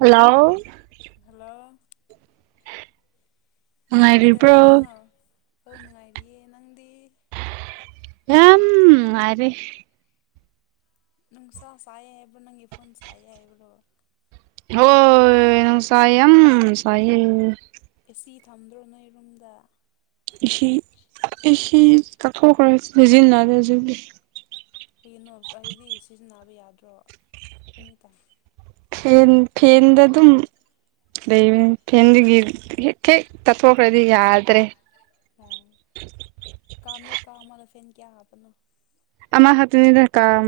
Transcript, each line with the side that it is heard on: right: Hello.
left: Hello. ꯀꯩꯗꯧꯔꯤꯅꯣ
right: ꯅꯨꯡꯉꯥꯏꯔꯤꯕ꯭ꯔꯣ
left: ꯑꯧ ꯅꯨꯡꯉꯥꯏꯔꯤꯌꯦ ꯅꯪꯗꯤ꯫
right: ꯌꯥꯝ ꯅꯨꯡꯉꯥꯏꯔꯤ꯫
left: ꯅꯨꯡꯁꯥ ꯁꯥꯏ ꯍꯥꯏꯕ꯭ꯔꯣ ꯅꯪꯒꯤ ꯐꯣꯟ ꯁꯥꯏꯌꯦ ꯍꯥꯏꯕ꯭ꯔꯣ꯫
right: ꯍꯣꯏ ꯅꯨꯡꯁꯥ ꯌꯥꯝ ꯁꯥꯏꯌꯦ꯫
left: ꯑꯦꯁꯤ ꯊꯝꯗ꯭ꯔꯣ ꯅꯣꯏ ꯔꯨꯝꯗ꯫
right: ꯏ ꯁꯤ ꯑꯦꯁꯤ ꯇꯛꯊꯣꯛꯈꯔꯦ [unintelligible] ꯍꯧꯖꯤꯛꯇꯤ
left: ꯀꯩꯒꯤꯅꯣ ꯍꯥꯏꯗꯤ ꯁꯤꯖꯤꯟꯅꯕ ꯌꯥꯗ꯭ꯔꯣ ꯑꯦꯅꯤ ꯇꯥꯏꯝ꯫
right: ꯐꯦꯟ ꯐꯦꯟꯗ ꯑꯗꯨꯝ꯫ ꯂꯩꯕꯅꯦ ꯐꯦꯟꯗꯒꯤ ꯍꯦꯛ ꯍꯦꯛ ꯆꯠꯊꯣꯛꯈ꯭ꯔꯗꯤ ꯌꯥꯗ꯭ꯔꯦ
left: ꯌꯥꯗꯔꯦ ꯀꯥꯝ ꯀꯥ ꯑꯃꯗ ꯐꯦꯟ ꯀꯌꯥ ꯍꯥꯞꯄꯅꯣ꯫
right: ꯑꯃꯈꯛꯇꯅꯤꯗ ꯀꯥꯝ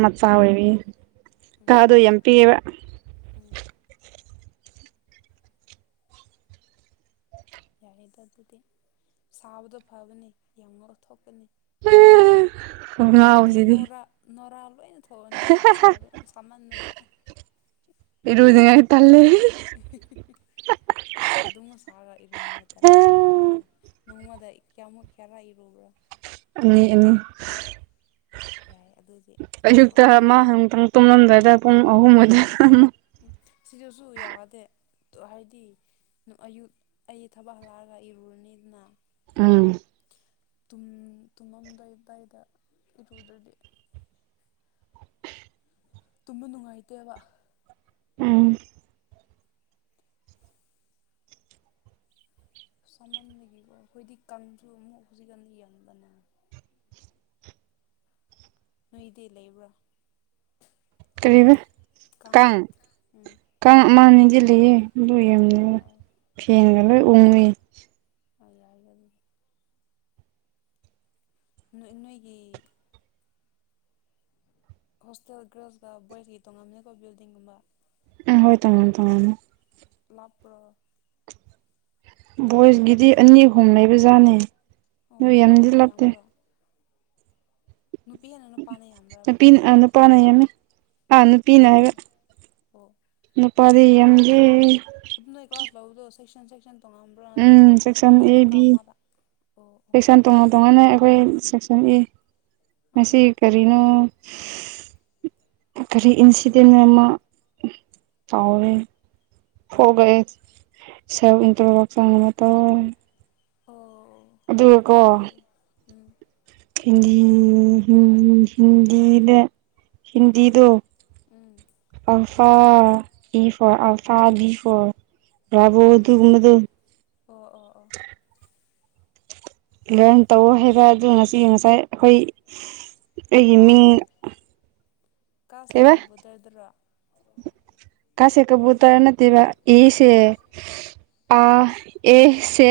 right: ꯃꯆꯥ ꯑꯣꯏꯕꯒꯤ ꯀꯗꯣ
left: ꯎꯝ
right: ꯌꯥꯝ ꯄꯤꯛꯑꯦꯕ
left: ꯎꯝ ꯌꯥꯔꯦꯗ ꯑꯗꯨꯗꯤ ꯁꯥꯕꯗꯣ ꯐꯕꯅꯤ ꯌꯥꯝ ꯉꯧꯊꯣꯛꯄꯅꯤ
right: ꯍꯨꯝ
left: ꯅꯪꯒꯤ ꯅꯨꯔ ꯅꯨꯔ ꯂꯣꯏꯅ ꯊꯣꯛ ꯊꯣꯛꯑꯅꯦꯕ ꯁꯥꯕ ꯁꯥꯃꯟꯕꯒꯤ
right: ꯏꯔꯨꯅꯤꯡꯉꯥꯏ ꯇꯜꯂꯦ
left: ꯑꯗꯨꯝꯒ ꯁꯥꯔꯒ ꯏꯔꯨꯅꯤꯉꯦ ꯇꯜꯂꯦ ꯑꯩꯗꯤ ꯂꯩꯔꯦ ꯅꯣꯡꯃꯗ ꯀꯌꯥꯃꯨꯛ ꯀꯌꯥꯔ ꯏꯔꯨꯕ꯭ꯔꯥ
right: ꯑꯅꯤ ꯑꯅꯤ
left: ꯌꯥꯏ ꯑꯗꯨꯗꯤ ꯌꯥꯝ
right: ꯑꯌꯨꯛꯇ ꯑꯃ
left: ꯉꯧꯊꯣꯛꯑꯅꯤ
right: ꯅꯨꯡꯗꯥꯡ ꯇꯨꯡꯂꯝꯗꯥꯏꯗ ꯄꯨꯡ ꯑꯍꯨꯝ ꯑꯗꯥꯏꯗ ꯑꯃ
left: ꯁꯤꯗꯁꯨ ꯌꯥꯗꯦ ꯍꯥꯏꯗꯤ ꯑꯌꯨꯛ ꯑꯩ ꯊꯕꯛ ꯍꯜꯂꯛꯑꯒ ꯏꯔꯨꯔꯅꯤꯗꯅ
right: ꯎꯝ
left: ꯇꯨꯝ ꯇꯨꯝꯃꯝꯗꯥꯏ ꯑꯗꯨꯋꯥꯏꯗ ꯏꯔꯨꯗ꯭ꯔꯗꯤ ꯇꯨꯝꯕ ꯅꯨꯡꯉꯥꯏꯇꯦꯕ
right: ꯎꯝ
left: ꯁꯥꯃꯟꯕꯤꯥꯒꯤꯀꯣ ꯑꯩꯈꯣꯏꯗꯤ ꯀꯟꯁꯨ ꯑꯃꯨꯛ ꯍꯧꯖꯤꯛ ꯑꯃꯨꯛ ꯌꯦꯟꯕꯅꯦ ꯅꯣꯏꯗꯤ ꯂꯩꯕ꯭ꯔꯣ
right: ꯀꯔꯤꯕ
left: ꯀꯥꯡ
right: ꯀꯪ
left: ꯎꯝ
right: ꯀꯪ ꯑꯃꯅꯤꯗꯤ ꯂꯩꯌꯦ ꯑꯗꯨ ꯌꯦꯡꯉꯨꯕ
left: ꯑꯧ
right: ꯐꯦꯟꯒ ꯂꯣꯏ ꯎꯪꯉꯤ
left: [unintelligible] ꯅꯣꯏ ꯅꯣꯏꯒꯤ ꯍꯣꯁꯇꯦꯜ ꯒꯥꯔꯜꯁꯀ ꯕꯣꯏꯁꯀꯤ ꯇꯣꯡꯉꯥꯟꯕꯅꯤꯀꯣ ꯕꯤꯜꯗꯤꯡꯒꯨꯝꯕ
right: ꯎꯝ ꯍꯣꯏ ꯇꯣꯉꯥꯟ ꯇꯣꯉꯥꯟꯂꯦ
left: ꯂꯥꯞꯄ꯭ꯔꯣ
right: ꯕꯣꯏꯁꯀꯤꯗꯤ ꯑꯅꯤ ꯑꯍꯨꯝ ꯂꯩꯕꯖꯥꯠꯅꯦ
left: ꯑꯣ
right: ꯅꯣꯏ ꯌꯥꯝꯗꯤ
left: ꯅꯨꯄꯥꯁꯤꯡꯅ
right: ꯂꯥꯞꯇꯦ
left: ꯅꯨꯄꯤꯅ ꯍꯥꯟꯅ ꯅꯨꯄꯥꯅ ꯌꯥꯝ
right: ꯅꯨꯄꯤꯅ ꯑꯥ ꯅꯨꯄꯥꯅ ꯌꯥꯝꯃꯦ ꯑꯥ ꯅꯨꯄꯤꯅ
left: ꯑꯣ
right: ꯍꯥꯏꯕ
left: ꯑꯣ
right: ꯅꯨꯄꯥꯗꯤ ꯌꯥꯝꯗꯦ
left: ꯑꯗꯨ ꯅꯣꯏ ꯀ꯭ꯂꯥꯁ ꯂꯧꯕꯗꯣ ꯁꯦꯛꯁꯟ ꯁꯦꯛꯁꯟ ꯇꯣꯡꯉꯝꯕ꯭ꯔꯥ ꯅꯠꯇꯅ
right: ꯎꯝ ꯁꯦꯛꯁꯟ
left: ꯂꯣꯏꯅ
right: ꯑꯦ
left: ꯀꯥ
right: ꯕꯤ
left: ꯑꯃꯥꯗ
right: ꯁꯦꯛꯁꯟ ꯇꯣꯉꯥꯟ ꯇꯣꯉꯥꯟꯂꯦ ꯑꯩꯈꯣꯏ ꯁꯦꯛꯁꯟ ꯑꯦ
left: ꯑꯣ
right: ꯉꯁꯤ ꯀꯔꯤꯅꯣ ꯀꯔꯤ ꯏꯟꯁꯤꯗꯦꯟ ꯑꯃ ꯇꯥꯎꯋꯦ ꯐꯣꯒꯦ ꯁꯦꯜ ꯏꯟꯇꯔꯗꯛꯁꯟꯒꯗꯣ ꯇꯧꯑꯦ
left: ꯍꯣ
right: ꯑꯗꯨꯒꯀꯣ ꯍꯤꯟꯗꯤ ꯍꯤꯟꯗꯤꯗ ꯍꯤꯟꯗꯤꯗꯣ
left: um
right: alpha E for alpha B for ꯔꯕꯣ ꯑꯗꯨꯒꯨꯝꯕꯗꯣ
left: ꯑꯣ ꯑꯣꯥ ꯑꯣꯥ
right: ꯂꯔꯟ ꯇꯧ ꯍꯥꯏꯕ ꯑꯗꯨ ꯉꯁꯤ ꯉꯁꯥꯏ ꯑꯩꯈꯣꯏ ꯑꯩꯒꯤ ꯃꯤꯡ
left: ꯀꯥ ꯁꯦ
right: ꯀꯩꯕ
left: ꯀꯥꯕꯨꯇꯔꯗꯨꯔꯣ
right: ꯀꯥ ꯁꯦ ꯀꯕꯨꯇꯔ ꯅꯠꯇꯦꯕ ꯑꯦ ꯁꯦ ꯑꯥ ꯑꯦ ꯁꯦ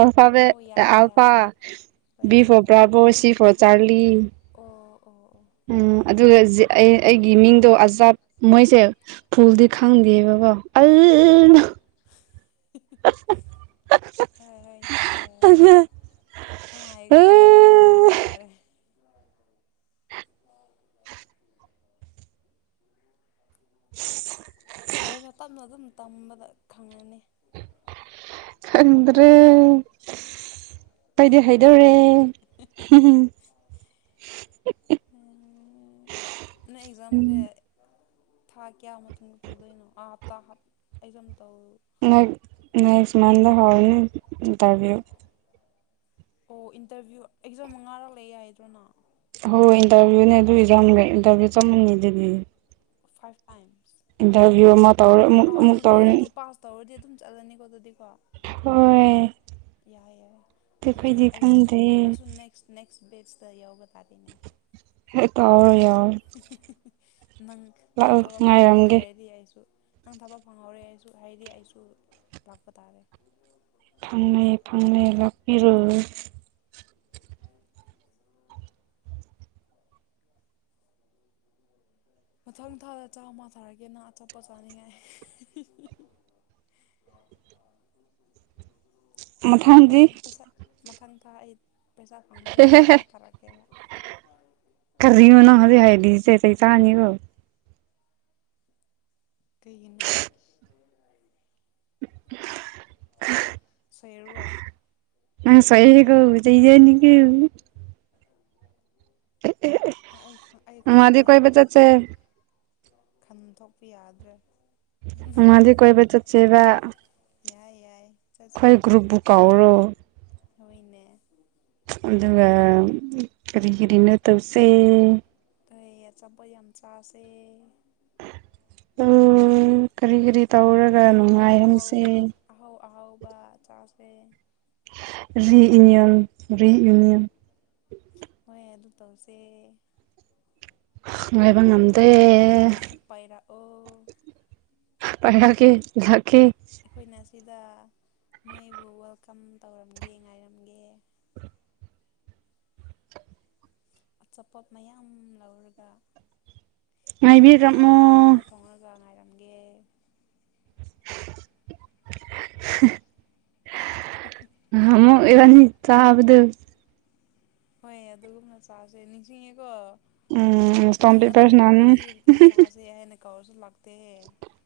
right: ꯑꯜꯐꯥꯕꯦꯠ
left: ꯑꯣ ꯌꯥꯔꯦ
right: ꯑꯜꯐꯥ
left: ꯌꯥꯔꯦ ꯍꯣꯏ ꯍꯣꯏ ꯍꯣꯏ
right: ꯕꯤ
left: ꯍꯣꯏ
right: ꯐꯣꯔ
left: ꯌꯥꯔꯦ
right: ꯕ꯭ꯔꯥꯒꯣ ꯁꯤ ꯐꯣꯔ ꯆꯥꯔꯂꯤ
left: ꯑꯣ ꯑꯣ ꯑꯣ
right: ꯎꯝ ꯑꯗꯨꯒ ꯑꯩ ꯑꯩꯒꯤ ꯃꯤꯡꯗꯣ ꯑꯖꯥꯠ ꯃꯣꯏꯁꯦ
left: ꯎꯝ
right: ꯐꯨꯜꯗꯤ ꯈꯪꯗꯦꯕꯀꯣ ꯑꯜ
left: ꯍꯣꯏ ꯍꯣꯏ ꯌꯥꯔꯦ ꯌꯥꯔꯦ [unintelligible] ꯑꯩ ꯀ꯭ꯌꯥꯟ ꯇꯥꯔꯦ
right: ꯑꯦ
left: ꯌꯥꯔꯦ
right: [unintelligible]
left: ꯌꯥꯢꯗ ꯇꯞꯅ ꯑꯗꯨꯝ ꯇꯝꯕꯗ ꯈꯪꯉꯅꯤ
right: ꯈꯗ꯭ꯔꯦ ꯄꯩꯗꯦ ꯍꯩꯗꯧꯔꯦ ꯍꯝ
left: ꯅ ꯑꯦꯛꯖꯥꯝ ꯖꯦ ꯊꯥ ꯀꯌꯥ ꯃꯇꯨꯡꯗ ꯇꯧꯗꯣꯏꯅꯣ ꯑꯥ ꯍꯥꯞꯇꯥꯞ ꯑꯩ ꯑꯗꯨꯝ ꯇꯧ
right: [unintelligible] ꯅ ꯏꯁꯃꯗ ꯍꯥꯎꯅꯤ ꯇꯕꯤꯌꯨ
left: ꯑꯣ ꯏꯟꯇꯔꯚꯤꯌꯨ ꯑꯦꯛꯖꯥꯝ ꯃꯉꯥꯔꯛ ꯂꯩꯌꯦ ꯌꯥꯏꯗ꯭ꯔꯣꯅ
right: ꯍꯣꯏ ꯏꯟꯇꯔꯚꯤꯌꯨꯅꯦ ꯑꯗꯨꯢꯖꯝꯒꯦ ꯏꯟꯇꯔꯚꯤꯌꯨ ꯆꯃꯟꯅꯩ ꯑꯗꯨꯗꯤ
left: ꯐꯥꯏꯚ ꯇꯥꯏꯝꯁ
right: ꯏꯟꯇꯔꯚꯤꯌꯨ ꯑꯃ ꯇꯧꯔ ꯑꯃꯨꯛ
left: ꯑꯥ
right: ꯑꯃꯨꯛ
left: ꯑꯗꯨꯗꯤ
right: ꯇꯧꯔꯤ
left: ꯑꯗꯨ ꯄꯥꯁ ꯇꯧꯔꯗꯤ ꯑꯗꯨꯝ ꯆꯠꯂꯅꯤꯀꯣ ꯑꯗꯨꯗꯤꯀꯣ
right: ꯍꯣꯢ
left: ꯌꯥꯏ ꯌꯥꯏ ꯑꯗꯨꯗꯤ ꯑꯩꯁꯨ
right: ꯈꯪꯗꯦ
left: ꯑꯩꯁꯨ ꯅꯦꯛꯁ ꯅꯦꯛꯁ ꯄꯦꯠꯁꯤꯇ ꯌꯥꯎꯕ ꯇꯥꯔꯦꯅꯦ
right: ꯍꯦ ꯇꯧꯔꯔꯣꯢ ꯌꯥ
left: ꯅꯪ ꯅꯪ
right: ꯂꯥꯛꯑꯣ
left: ꯊꯕꯛ ꯐꯪꯍꯧꯔꯦ
right: ꯉꯥꯏꯔꯝꯒꯦ
left: ꯍꯥꯏꯗꯤ ꯑꯩꯁꯨ ꯅꯪ ꯊꯕꯛ ꯐꯪꯍꯧꯔꯦ ꯑꯩꯁꯨ ꯍꯥꯏꯗꯤ ꯑꯩꯁꯨ ꯂꯥꯛꯄ ꯇꯥꯔꯦ
right: ꯐꯪꯅꯩ ꯐꯪꯅꯩ ꯂꯥꯛꯄꯤꯔꯨ
left: [unintelligible] ꯃꯊꯪ ꯊꯥꯗ ꯆꯥꯝꯃ ꯊꯥꯔꯛꯒꯦꯅ ꯅꯪ ꯑꯆꯣꯞꯄꯣꯠ ꯆꯥꯅꯤꯡꯉꯥꯏ ꯄꯩꯁꯥ
right: ꯃꯊꯪꯗꯤ
left: ꯄꯩꯁꯥ ꯃꯊꯪ ꯊꯥ ꯑꯩ ꯄꯩꯁꯥ ꯐꯪꯕꯒꯅ ꯄꯩꯁꯥ ꯊꯥꯔꯛꯀꯦꯕ
right: [unintelligible]
left: ꯀꯩꯒꯤꯅꯣ ꯁꯦꯔꯋꯥ
right: ꯉ ꯁꯍꯦ ꯍꯦꯛꯒ ꯆꯩꯖꯅꯤ ꯀ
left: ꯑꯥ ꯑꯩ ꯑꯩ
right: ꯅꯣꯡꯃꯗꯤ
left: ꯑꯩ
right: ꯀꯣꯏꯕ ꯆꯠꯁꯦ
left: ꯈꯟꯗꯣꯛꯄ ꯌꯥꯗ꯭ꯔꯦ
right: ꯑꯉꯗꯤ ꯀꯣꯏꯕ ꯆꯠ ꯆꯦꯕ
left: ꯌꯥꯏ ꯌꯥꯏ
right: ꯑꯩꯈꯣꯏ ꯒ꯭ꯔꯨꯞꯕꯨ ꯀꯥꯎꯔꯣ
left: ꯊꯑꯣꯏꯅꯦ
right: ꯑꯗꯨꯒ ꯀꯔꯤꯒꯤꯔꯤꯅ ꯇꯧꯁꯤ
left: ꯀꯩ ꯑꯆꯥꯄꯣꯠ ꯌꯥꯝ ꯆꯥꯁꯦ
right: ꯎꯝ ꯀꯔꯤ ꯀꯔꯤ ꯇꯧꯔꯒ
left: ꯑꯍꯥꯎ
right: ꯅꯨꯡꯉꯥꯏꯍꯟꯁꯦ
left: ꯑꯍꯥꯎꯕ ꯑꯍꯥꯎ ꯑꯍꯥꯎꯕ ꯆꯥꯁꯦ
right: ꯔꯤꯌꯨꯅꯤꯌꯟ ꯔꯤꯌꯨꯅꯤꯌꯟ
left: ꯍꯣꯏ ꯑꯗꯨ ꯇꯧꯁꯦ
right: ꯉꯥꯏꯕ ꯉꯝꯗꯦ
left: ꯅꯣꯏꯁꯨ ꯄꯥꯏꯔꯛꯑꯣ
right: ꯄꯥꯏꯔꯛꯀꯦ ꯂꯥꯛꯀꯦ
left: ꯑꯩꯈꯣꯏꯅ ꯁꯤꯗ ꯅꯣꯏꯕꯨ ꯋꯦꯜꯀꯝ ꯇꯧꯔꯝꯒꯦ ꯉꯥꯏꯔꯝꯒꯦ ꯑꯆꯥꯄꯣꯠ ꯃꯌꯥꯝ ꯂꯧꯔꯒ ꯌꯦꯟꯁꯥꯡ ꯑꯍꯥꯎ
right: ꯉꯥꯏꯕꯤꯔꯝꯃꯣ
left: ꯑꯍꯥꯎꯕ ꯊꯣꯡꯉꯒ ꯉꯥꯏꯔꯝꯒꯦ
right: [unintelligible] ꯉꯍꯥꯟꯃꯨꯛ ꯏꯕꯥꯅꯤ ꯆꯥꯕꯗꯨ
left: ꯍꯣꯏ ꯑꯗꯨꯒꯨꯝꯅ ꯆꯥꯁꯦ ꯅꯤꯡꯁꯤꯡꯉꯦꯀꯣ
right: ꯎꯝ ꯏꯁꯇꯣꯟ
left: ꯃꯤ
right: ꯄꯦꯄꯔ ꯁꯥꯟꯅꯅꯤ
left: ꯑꯇꯣꯞꯄꯕꯨꯗꯤ ꯆꯥꯁꯦ ꯍꯥꯏꯅ ꯀꯧꯔꯁꯨ ꯂꯥꯛ ꯇꯦ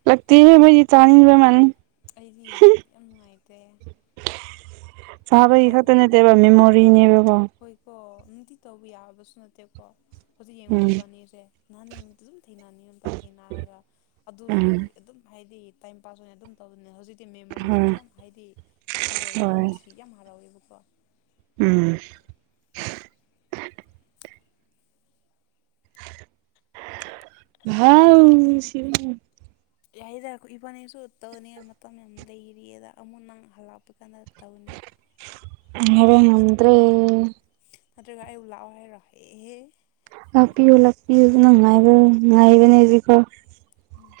right: ꯂꯛꯇꯦꯍꯦ ꯃꯣꯏꯗꯤ ꯆꯥꯅꯤꯡꯕ ꯃꯥꯜꯂꯤ
left: ꯑꯩꯗꯤ ꯌꯥꯝ ꯅꯨꯡꯉꯥꯏꯇꯦ ꯑꯩꯕꯨ
right: ꯆꯥꯕꯩ
left: ꯀꯧ
right: ꯈꯛꯇꯥ ꯅꯠꯇꯦꯕ ꯃꯦꯃꯣꯔꯤꯅꯦꯕ ꯀꯣ
left: ꯍꯣꯏꯀꯣ ꯅꯨꯡꯇꯤ ꯇꯧꯕ ꯌꯥꯕꯁꯨ ꯅꯠꯇꯦꯀꯣ ꯍꯧꯖꯤꯛ ꯌꯦꯡꯉꯣ
right: ꯎꯝ
left: ꯏꯕꯥꯅꯤꯁꯦ ꯅꯍꯥꯟ ꯅꯨꯃꯤꯠꯇꯨ ꯑꯗꯨꯝ ꯊꯦꯡꯅꯅꯤꯡꯏ ꯊꯦꯡꯅꯔꯒ ꯑꯗꯨꯁꯨ
right: ꯎꯝ
left: ꯑꯗꯨꯝ ꯍꯥꯏꯗꯤ ꯇꯥꯏꯝ ꯄꯥꯁ ꯑꯣꯏꯅ ꯑꯗꯨꯝ ꯇꯧꯕꯅꯦ ꯍꯧꯖꯤꯛꯇꯤ ꯃꯦꯃꯣꯔꯤꯁꯨ
right: ꯍꯣꯏ
left: ꯌꯥꯝ ꯍꯥꯏꯗꯤ ꯈꯜꯂꯒ ꯌꯥꯝ
right: ꯍꯣꯏ
left: ꯅꯨꯡꯁꯤ ꯌꯥꯝ ꯍꯔꯥꯎꯋꯦꯕꯀꯣ
right: ꯎꯝ ꯃꯍꯥꯎ ꯅꯨꯡꯁꯤꯕꯅꯤ
left: ꯌꯥꯏꯗ ꯑꯩꯈꯣꯏ ꯏꯕꯥꯅꯤꯁꯨ ꯇꯧꯅꯤ ꯃꯇꯝ ꯌꯥꯝ ꯂꯩꯔꯤꯌꯦꯗ ꯑꯃꯨꯛ ꯅꯪ ꯍꯜꯂꯛꯄ ꯀꯥꯟꯗ ꯇꯧꯅꯤ
right: [unintelligible] ꯉꯝꯗ꯭ꯔꯦ
left: ꯅꯠꯇ꯭ꯔꯒꯥ ꯑꯩꯕꯨ ꯂꯥꯛꯑꯣ ꯍꯥꯏꯔꯣ ꯑꯦ ꯍꯦ
right: ꯂꯥꯛꯄꯤꯌꯨ ꯂꯥꯛꯄꯤꯌꯨ ꯅꯪ ꯉꯥꯏꯕꯥ ꯉꯥꯏꯕꯅꯦ ꯍꯧꯖꯤꯛꯐꯥꯎ
left: ꯎꯝ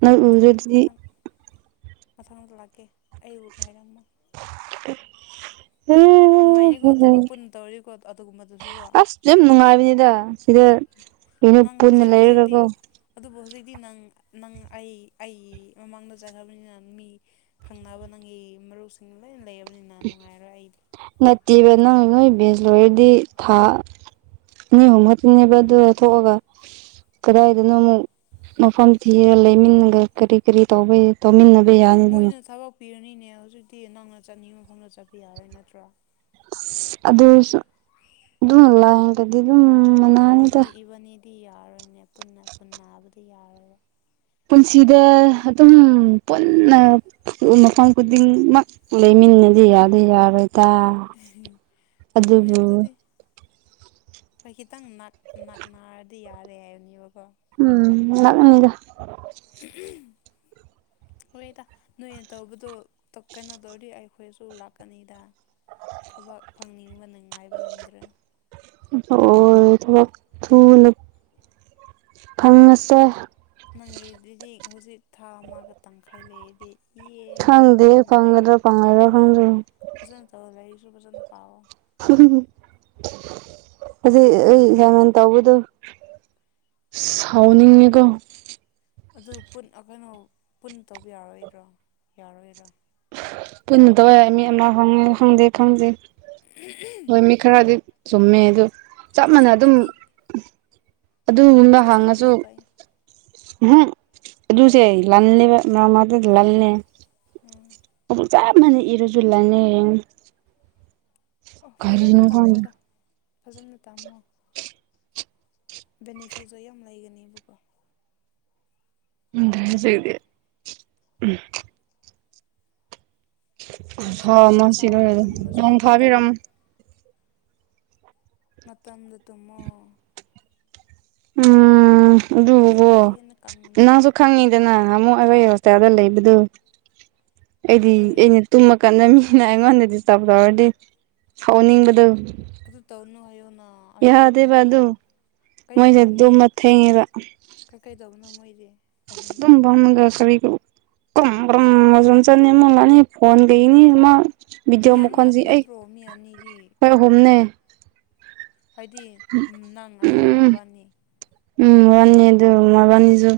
right: ꯅꯪ
left: ꯃꯊꯪ
right: ꯎꯗ꯭ꯔꯗꯤ
left: ꯃꯊꯪ ꯃꯊꯪꯗ ꯂꯥꯛꯀꯦ ꯑꯩꯕꯨꯨ ꯉꯥꯏꯔꯝꯃꯣ
right: [unintelligible]
left: ꯅꯨꯡꯉꯥꯏꯅꯤꯀꯣ ꯊꯕꯛ ꯄꯨꯟꯅ ꯇꯧꯔꯗꯤꯀꯣ ꯑꯗꯨꯒꯨꯝꯕꯗꯨꯁꯨꯀꯣ
right: ꯑꯁ ꯌꯥꯝ
left: ꯅꯠꯇ꯭ꯔꯣ
right: ꯅꯨꯡꯉꯥꯏꯕꯅꯤꯗ ꯁꯤꯗ ꯀꯩꯅꯣ
left: ꯅꯪ
right: ꯄꯨꯟꯅ
left: ꯍꯧꯖꯤꯛ ꯍꯧꯖꯤꯛꯇꯤ
right: ꯂꯩꯔꯒꯀꯣ
left: ꯑꯗꯨꯕꯨ ꯍꯧꯖꯤꯛꯇꯤ ꯅꯪ ꯅꯪ ꯑꯩ ꯑꯩ ꯃꯃꯥꯡꯗ ꯆꯠꯈ꯭ꯔꯕꯅꯤꯅ ꯃꯤ ꯈꯪꯅꯕ ꯅꯪꯒꯤ ꯃꯔꯨꯞꯁꯤꯡ ꯂꯣꯏ ꯂꯩꯔꯕꯅꯤꯅ ꯅꯨꯡꯉꯥꯏꯂꯣꯏ ꯑꯩꯗꯤ
right: ꯅꯠꯇꯦꯕ ꯅꯪ ꯅꯣꯏ ꯕꯦꯁ ꯂꯣꯏꯔꯗꯤ ꯊꯥ ꯑꯅꯤ ꯍꯨꯝ ꯈꯛꯇꯅꯦꯕ ꯑꯗꯨ ꯊꯣꯛꯑꯒ ꯀꯗꯥꯏꯗꯅꯣ ꯑꯃꯨꯛ ꯃꯐꯝ ꯊꯤꯔꯒ ꯂꯩꯃꯤꯟꯅ ꯀꯔꯤ ꯀꯔꯤ ꯇꯧꯕꯩ ꯇꯧꯃꯤꯟꯅꯕ
left: ꯍꯝ
right: ꯌꯥꯅꯤꯗꯅ
left: ꯃꯣꯏꯅ ꯊꯕꯛ ꯄꯤꯔꯅꯤꯅꯦ ꯍꯧꯖꯤꯛꯇꯤ ꯅꯪꯅ ꯆꯠꯅꯤꯡꯕ ꯃꯐꯝꯗ ꯆꯠꯄ ꯌꯥꯔꯦ ꯅꯠꯇ꯭ꯔꯥ
right: ꯑꯁ ꯑꯗꯨꯁꯨ ꯑꯗꯨꯝ [unintelligible] [unintelligible] ꯑꯗꯨꯝ ꯃꯅꯛꯇꯥ
left: ꯑꯗꯨꯗꯤ ꯏꯕꯅꯤꯗꯤ ꯌꯥꯔꯣꯏꯅꯦ ꯄꯨꯟꯅ ꯄꯨꯟꯅ ꯅꯥꯕꯗꯤ ꯌꯥꯔꯔꯣꯏ
right: ꯄꯨꯟꯁꯤꯗ ꯑꯗꯨꯝ ꯄꯨꯟꯅ ꯃꯐꯝ ꯈꯨꯗꯤꯡꯃꯛ ꯂꯩꯃꯤꯟꯅꯗꯤ ꯌꯥꯗꯤ ꯌꯥꯔꯣꯏꯗꯥ
left: [unintelligible] ꯆꯨꯝꯃꯦ ꯑꯗꯨꯗꯤ ꯍꯣꯏ ꯈꯤꯇꯪ ꯅꯛ ꯅꯛꯔꯗꯤ ꯌꯥꯔꯦ ꯍꯥꯏꯕꯅꯦꯕꯀꯣ
right: ꯎꯝ ꯅꯛꯅꯩꯗꯥ
left: [unintelligible] ꯍꯣꯏꯇꯥ ꯅꯣꯏꯅ ꯇꯧꯕꯗꯣ ꯇꯣꯛ ꯀꯩꯅꯣ ꯇꯧꯔꯗꯤ ꯑꯩꯈꯣꯏꯁꯨ ꯂꯥꯛꯀꯅꯤꯗ ꯊꯕꯛ ꯐꯪꯅꯤꯡꯕꯅ ꯉꯥꯏꯕ ꯉꯝꯗ꯭ꯔꯦ
right: [unintelligible] ꯑꯣ ꯊꯕꯛ ꯊꯨꯅꯤ ꯊꯝꯃꯁꯦ
left: ꯅꯪꯒꯤ ꯑꯗꯨꯗꯤ ꯍꯧꯖꯤꯛ ꯊꯥ ꯑꯃꯒ ꯇꯪꯈꯥꯏ ꯂꯩꯔꯗꯤ ꯌꯦ ꯊꯕꯛ
right: ꯈꯪꯗꯦ
left: ꯐꯪꯒ꯭ꯔꯦ
right: ꯐꯪꯒꯗ꯭ꯔꯥ ꯐꯪꯉꯣꯏꯗ꯭ꯔꯥ ꯈꯪꯗ꯭ꯔꯦ
left: ꯐꯥꯖꯅ ꯇꯧ ꯂꯥꯏꯔꯤꯛꯁꯨ ꯐꯥꯖꯅ ꯄꯥꯎꯑꯣ
right: [unintelligible] ꯑꯗꯨ ꯑꯩ [unintelligible] ꯇꯧꯕꯗꯣ ꯁꯥꯎꯅꯤꯡꯉꯦꯀꯣ
left: ꯑꯗꯨ ꯄꯨꯟ ꯀꯩꯩꯅꯣ ꯄꯨꯟꯅ ꯇꯧꯕ ꯌꯥꯔꯣꯏꯗ꯭ꯔꯣ ꯌꯥꯔꯣꯏꯔꯥ
right: ꯄꯨꯟꯅ ꯇꯧꯋꯦ ꯃꯤ ꯑꯃ ꯍꯪꯉꯦ ꯈꯪꯗꯦ ꯈꯪꯗꯦ ꯍꯣꯏ
left: [unintelligible]
right: ꯃꯤ ꯈꯔꯗꯤ ꯆꯨꯝꯃꯦ ꯑꯗꯨ ꯆꯞ
left: ꯆꯥꯠ
right: ꯃꯥꯅ
left: ꯖꯤ ꯄꯤ
right: ꯑꯗꯨꯝ
left: ꯇꯤ
right: ꯑꯗꯨꯒꯨꯝꯕ
left: ꯆꯥꯠ ꯖꯤ ꯄꯤ
right: ꯍꯪꯉꯁꯨ
left: ꯇꯤ ꯄꯥꯏ
right: ꯎꯝꯍꯨ ꯑꯗꯨꯁꯦ ꯂꯜꯂꯦꯕ ꯃꯃꯗ ꯂꯜꯂꯦ
left: ꯎꯝ
right: ꯆꯥꯞ ꯃꯅꯥ ꯏꯔꯥꯖꯨ ꯂꯜꯂꯦ ꯌꯦꯡꯉꯨ
left: ꯑꯣ ꯐꯖꯅ
right: ꯀꯔꯤꯅꯣ ꯈꯪꯗꯦ
left: ꯇꯝꯃꯣꯗ ꯐꯖꯅ ꯇꯥꯝꯃꯣ ꯕꯦꯅꯤꯐꯤꯠꯁꯨ ꯌꯥꯝ ꯂꯩꯒꯅꯦꯕꯀꯣ
right: [unintelligible] ꯎꯝ
left: ꯆꯥꯛꯁꯨ
right: ꯈꯨꯁꯥ ꯑꯃ
left: ꯐꯖꯅ
right: ꯁꯤ
left: ꯆꯥꯎ
right: ꯂꯣꯏꯔꯦ
left: ꯇꯨꯝꯕꯁꯨ
right: ꯅꯣꯡ
left: ꯃꯇꯝ
right: ꯐꯥꯕꯤꯔꯝꯃꯣ
left: ꯃꯇꯝꯗ ꯇꯨꯝꯃꯣ
right: ꯎꯝ ꯑꯗꯨꯒꯀꯣ
left: ꯑꯗꯨꯗꯤ ꯍꯦꯟꯅ
right: ꯅꯪꯁꯨ
left: ꯀꯪꯕꯅꯦ
right: ꯈꯪꯉꯤ ꯗꯅ ꯑꯃꯨꯛ ꯑꯩꯈꯣꯏ ꯍꯣꯁꯇꯦꯜꯗ ꯂꯩꯕꯗꯨ ꯑꯩꯗꯤ
left: ꯍꯣꯏ
right: ꯑꯩꯅ ꯇꯨꯝꯃ ꯀꯟꯗ ꯃꯤꯅ ꯑꯩꯉꯣꯟꯗ ꯗꯤꯁꯇꯥꯕ ꯇꯧꯔꯗꯤ ꯁꯥꯎꯅꯤꯡꯕꯗꯣ
left: ꯑꯗꯨ ꯇꯧꯅꯨ ꯍꯥꯏꯌꯣꯅ ꯑꯍꯤꯡꯗ
right: ꯑꯗꯨ
left: ꯇꯨꯝꯕꯖꯨ ꯀꯩꯅꯣ
right: ꯃꯣꯏꯁꯦ
left: ꯃꯣꯏ
right: ꯇꯨꯝꯕ ꯊꯦꯡꯉꯦꯕ
left: ꯀꯩ ꯀꯩꯗꯧꯕꯅꯣ ꯃꯣꯏꯗꯤ ꯑꯍꯤꯡꯗ
right: ꯇꯨꯝꯕ [unintelligible] [unintelligible]
left: ꯃꯤ ꯑꯅꯤ ꯉꯥꯛꯇ ꯅꯠꯇ꯭ꯔꯣ ꯃꯤ ꯑꯅꯤꯒꯤ
right: ꯨꯍꯨꯝꯅꯦ
left: ꯍꯥꯏꯗꯤ ꯅꯪ ꯑꯗꯨꯒ
right: ꯎꯝ
left: ꯃꯕꯥꯅꯤ
right: ꯎꯝ ꯃꯥꯟꯅꯦ ꯑꯗꯨ ꯃꯕꯅꯤꯖꯨ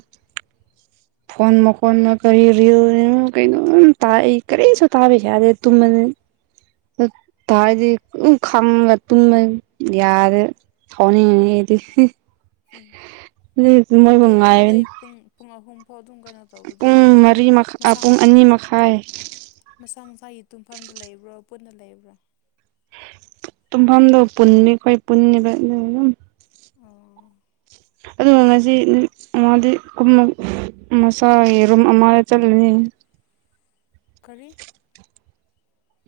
right: ꯐꯣꯟ ꯃꯈꯣꯟꯅ ꯀꯔꯤ ꯔꯤꯜꯅꯣ ꯀꯩꯅꯣꯝ ꯇꯥꯏ ꯑꯩ ꯀꯔꯤꯁꯨ ꯇꯥꯕ ꯌꯥ ꯌꯥꯗꯦ ꯇꯨꯝꯃꯅꯤ ꯇꯔꯗꯤ ꯑꯗꯨꯝ ꯈꯪꯂ ꯇꯨꯝꯃ ꯌꯥꯔꯦ ꯁꯥꯎꯅꯤꯡꯉꯤꯉꯦꯗꯤ
left: ꯎꯝ
right: ꯑꯗꯨꯖꯨ ꯃꯣꯏꯕꯨ
left: ꯑꯗꯣ ꯑꯗꯨꯝ ꯅꯣꯏ
right: ꯉꯥꯏꯕꯅꯤ
left: ꯄꯨꯡ ꯄꯨꯡ ꯑꯍꯨꯝ ꯐꯥꯎ ꯑꯗꯨꯝ ꯀꯩꯅꯣ ꯇꯧꯕꯗꯣ
right: ꯄꯨꯡ
left: ꯃꯐꯝ
right: ꯃꯔꯤ ꯃꯈꯥ ꯄꯨꯡ
left: ꯃꯁꯥꯃꯛ
right: ꯑꯅꯤ ꯃꯈꯥꯏ
left: ꯃꯁꯥ ꯃꯁꯥꯒꯤ ꯇꯨꯡꯐꯝꯗ ꯂꯩꯕ꯭ꯔꯣ ꯄꯨꯟꯅ ꯂꯩꯕ꯭ꯔꯥ
right: ꯇꯨꯝꯐꯝꯗꯣ ꯄꯨꯟꯅꯤ ꯑꯈꯣꯏ ꯄꯨꯟꯅꯤꯕ ꯑꯗꯨ ꯑꯗꯨꯝ
left: ꯑꯣ
right: ꯑꯗꯨꯒ ꯉꯁꯤ ꯅꯨꯠ ꯑꯃꯗꯤ ꯀꯨꯟꯃꯨꯛ ꯃꯆꯥ ꯌꯦꯔꯨꯝ ꯑꯃ ꯆꯜꯂꯅꯤ
left: ꯀꯔꯤ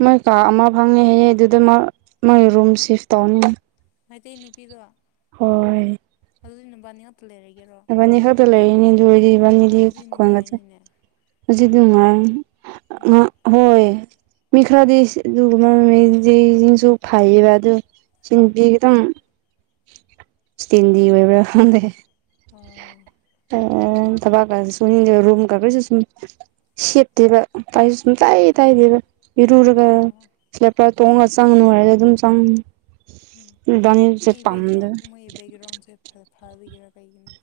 right: ꯃꯣꯏ ꯀꯥ ꯑꯃ ꯐꯪꯉꯦ ꯍꯌꯦ ꯑꯗꯨꯗ ꯃ ꯃꯣꯏ ꯔꯨꯝ ꯁꯤꯐ ꯇꯧꯅꯤ
left: ꯃꯩꯇꯩ ꯅꯨꯄꯤꯗꯣ
right: ꯍꯣꯏ
left: ꯑꯗꯨꯗꯤ ꯅꯨꯕꯅꯤ ꯉꯥꯛꯇ ꯂꯩꯔꯒꯦꯔꯣ
right: ꯏꯕꯥꯅꯤ ꯈꯛꯇ ꯂꯩꯔꯤꯅꯤꯗꯨꯗꯤ ꯏꯕꯥꯅꯤꯗꯤ
left: ꯑꯗꯨꯗꯤ ꯅꯨꯡꯉꯥꯏꯔꯅꯤꯅꯦ
right: [unintelligible] ꯍꯧꯖꯤꯛꯇꯤ ꯃꯣꯔꯥꯡ
left: ꯎꯝ
right: [unintelligible] ꯍꯣꯏ ꯃꯤ ꯈꯔꯗꯤ [unintelligible] ꯐꯩꯌꯦꯕ ꯑꯗꯨ ꯆꯤꯟꯕꯤ ꯈꯤꯇꯪ ꯏꯁꯇꯦꯟꯗꯤ ꯑꯣꯏꯕ꯭ꯔꯥ ꯈꯪꯗꯦ
left: ꯑꯣꯥ
right: ꯎꯝ ꯊꯥꯕꯥꯛꯀꯁꯦ ꯁꯅꯤꯡꯗꯦ ꯔꯨꯝꯀ ꯀꯁꯨꯝ ꯁꯤꯠꯇꯦꯕ [unintelligible]
left: ꯑꯥ
right: ꯁꯨꯡꯇꯩ ꯇꯩꯕꯤꯔꯣꯏ ꯏꯔꯨꯔꯒ
left: ꯑꯣ
right: ꯏꯁ꯭ꯂꯦꯄꯔ ꯇꯣꯡꯉ ꯆꯥꯡꯅꯨ ꯍꯥꯏꯔꯖꯨ ꯑꯗꯨꯝ ꯆꯥꯡ
left: ꯃꯣꯏ ꯕꯦꯛꯒ꯭ꯔꯥꯎꯟ ꯃꯣꯏ ꯕꯦꯛꯒ꯭ꯔꯥꯎꯟꯖꯦ ꯐ ꯐꯕꯒꯤꯔ ꯀꯩꯒꯤꯅꯣ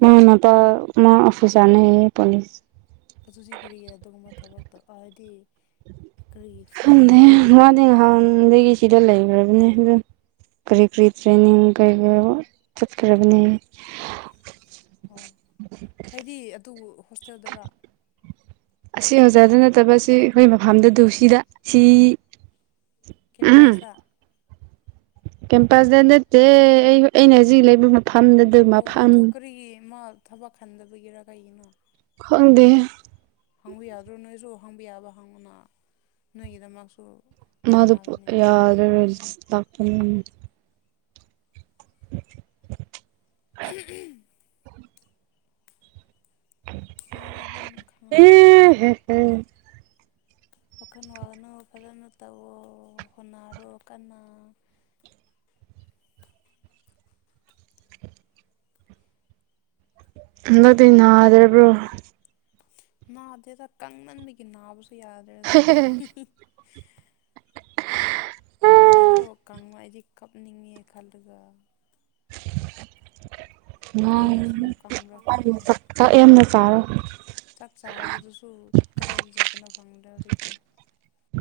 right: ꯃꯅꯄ ꯃꯥ ꯑꯣꯐꯤꯁ꯭ꯔꯅꯦ ꯍꯥꯏꯑꯦꯄꯣꯠꯅꯤ
left: ꯑꯗꯨꯗꯤ ꯀꯔꯤꯒꯤ ꯑꯗꯨꯒꯨꯝꯕ ꯊꯕꯛꯇ ꯑꯗꯤ
right: ꯈꯪꯗꯦ ꯃꯥꯗꯤ ꯉꯍꯥꯟꯗꯒꯤ ꯁꯤꯗ ꯂꯩꯒ꯭ꯔꯥꯕꯅꯦ ꯗꯨ ꯀꯔꯤ ꯀꯔꯤ ꯇ꯭ꯔꯦꯅꯤꯡ ꯀꯔꯤ [unintelligible] ꯆꯠꯈ꯭ꯔꯕꯅꯦ
left: ꯑꯣ ꯍꯥꯏꯗꯤ ꯑꯗꯨ ꯍꯣꯁꯇꯦꯜꯗꯔꯣ
right: ꯑꯁꯤ ꯑꯣꯖꯥꯗ ꯅꯠꯇꯕ ꯑꯁꯤ ꯑꯩꯈꯣꯏ ꯃꯐꯝꯗꯗꯨ ꯁꯤꯗ ꯁꯤ
left: ꯀꯦꯝꯄ꯭ꯁꯇ
right: ꯀꯦꯝꯄ꯭ꯁꯇ ꯅꯠꯇꯦ ꯑꯩ ꯑꯩꯅ ꯍꯧꯖꯤꯛ ꯂꯩꯕ ꯃꯐꯝꯗ
left: ꯑꯣ ꯑꯗꯨ ꯀ꯭ꯔꯤꯒꯤ ꯃꯥ ꯊꯕꯛ ꯈꯟꯗꯕꯒꯤꯔ ꯀꯩꯒꯤꯅꯣ
right: ꯈꯪꯗꯦ
left: ꯍꯪꯕ ꯌꯥꯗ꯭ꯔꯣ ꯅꯣꯏꯁꯨ ꯍꯪꯕꯤ ꯌꯥꯕ ꯍꯪꯉꯣꯅ ꯅꯣꯏꯒꯤꯗꯃꯛꯁꯨ
right: ꯃꯗꯨ
left: ꯀꯥꯟꯅꯒꯅꯤ
right: [unintelligible] ꯂꯥꯛꯄꯅꯤ
left: [unintelligible] ꯁꯤꯗꯩꯗ ꯑꯗꯨꯝ ꯈꯪꯉꯥꯛꯀꯅꯤ ꯅꯣꯏꯁꯨ
right: ꯎꯝ
left: ꯋꯥꯈꯜ ꯋꯥꯒꯅꯣ ꯐꯖꯅ ꯇꯧꯋꯣ ꯍꯣꯅꯔꯣ ꯀꯟꯅ
right: ꯍꯟꯗꯛꯇꯤ ꯅꯥꯗ꯭ꯔꯕ꯭ꯔꯣ
left: ꯅꯥꯗꯦꯗ ꯀꯪꯃꯟꯕꯒꯤ ꯅꯥꯕꯁꯨ ꯌꯥꯗ꯭ꯔꯦ ꯍꯧꯖꯤꯛꯇꯤ ꯑꯩꯗꯤꯀꯣ ꯀꯥꯡꯕ ꯑꯩꯗꯤ ꯀꯞꯅꯤꯡꯉꯦ ꯈꯜꯂꯒ ꯀꯩ ꯑꯁꯨꯃꯨꯛ ꯀꯪꯕ꯭ꯔꯥ ꯈꯪꯗꯦ
right: [unintelligible] ꯆꯥꯛ ꯌꯥꯝꯅ ꯆꯥꯔꯣ
left: ꯆꯥꯛ ꯆꯥꯕꯗꯨꯁꯨ ꯀꯗꯥꯏꯗ ꯆꯠꯄꯅ ꯈꯪꯗꯦ ꯍꯧꯖꯤꯛꯇꯤ